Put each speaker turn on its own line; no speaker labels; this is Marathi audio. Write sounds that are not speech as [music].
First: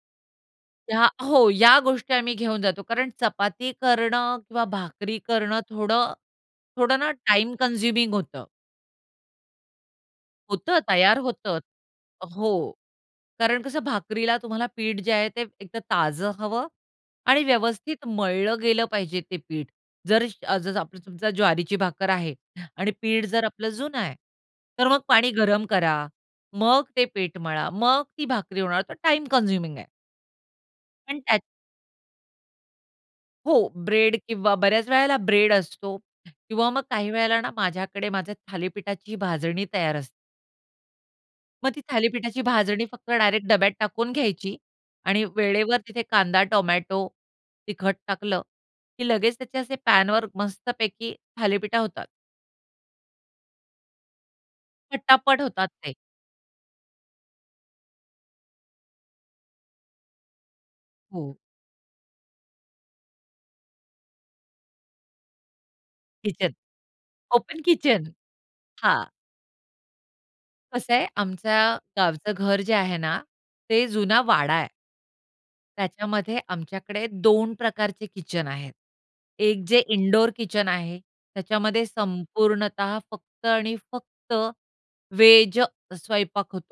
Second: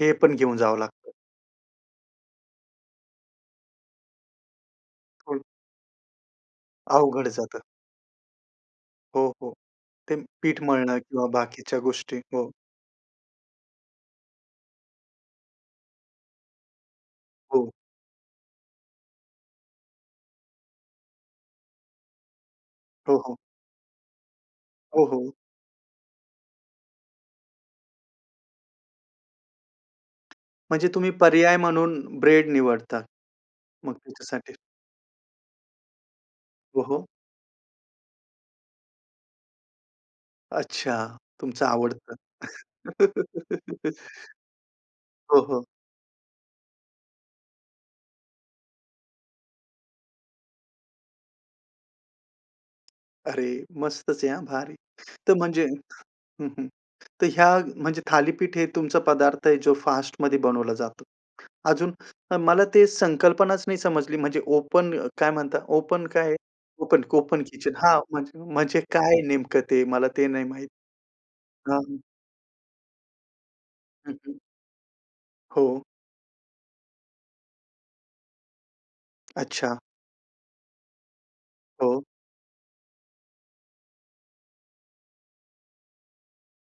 हे पण घेऊन जावं
या
लागतं.
हो, या गोष्टी आम्ही घेऊन जातो कारण चपाती करणं किंवा भाकरी
हं.
करणं थोडं थोडं ना
अवघड
टाईम
जातं.
कन्झ्युमिंग होतं.
हो, हो, ते पीठ
होतं
मळणं
तयार
किंवा
होतं.
बाकीच्या गोष्टी. हो.
हो, कारण कसं भाकरीला तुम्हाला पीठ जे आहे ते एकतर ताजं हवं आणि
हो.
व्यवस्थित मळलं गेलं पाहिजे ते पीठ. जर तुमची समजा ज्वारीची भाकर आहे आणि
हो,
पीठ
हो.
जर आपलं जुनं आहे, तर मग
ओ
पाणी
हो.
गरम करा, मग ते पीठ मळा, मग ती भाकरी होणार. तर टाईम कन्झ्युमिंग आहे.
म्हणजे तुम्ही
पण त्यात
पर्याय म्हणून ब्रेड निवडता
हो,
मग
ब्रेड
त्याच्यासाठी.
किंवा बऱ्याच वेळेला ब्रेड असतो किंवा
हो,
मग
हो.
काही वेळेला ना माझ्याकडे माझ्या थालीपीठाची भाजणी तयार असते.
अच्छा, तुमचं
मग ती
आवडतं.
थालीपीठाची भाजणी फक्त डायरेक्ट डब्यात टाकून घ्यायची
[laughs]
आणि
हो, हो.
वेळेवर तिथे कांदा, टोमॅटो, तिखट टाकलं, की लगेच त्याचे असे पॅनवर मस्तपैकी थालीपीठं होतात.
अरे, मस्तच आहे. हं, भारी. तर
पटापट
म्हणजे,
होतात ते.
हं, हं, तर ह्या म्हणजे थालीपीठ हे तुमचा पदार्थ आहे जो फास्टमध्ये बनवला जातो.
हो.
अजून अ, मला ते संकल्पनाच नाही समजली, म्हणजे ओपन काय म्हणता, ओपन काय?
Kitchen,
open, open
open
kitchen, हां,
किचन.
म्हणजे म्हणजे
हां.
काय नेमकं ते मला ते नाही माहीत.
कसं आहे आमचं
हां. हं.
गावचं घर जे आहे ना, ते
हं,
जुना
हं.
वाडा आहे.
हो.
त्याच्यामध्ये आमच्याकडे 2 प्रकारचे किचन आहेत. 1
अच्छा.
जे इनडोअर किचन आहे. त्याच्यामध्ये
हो.
संपूर्णतः फक्त आणि फक्त व्हेज स्वयंपाक होतो.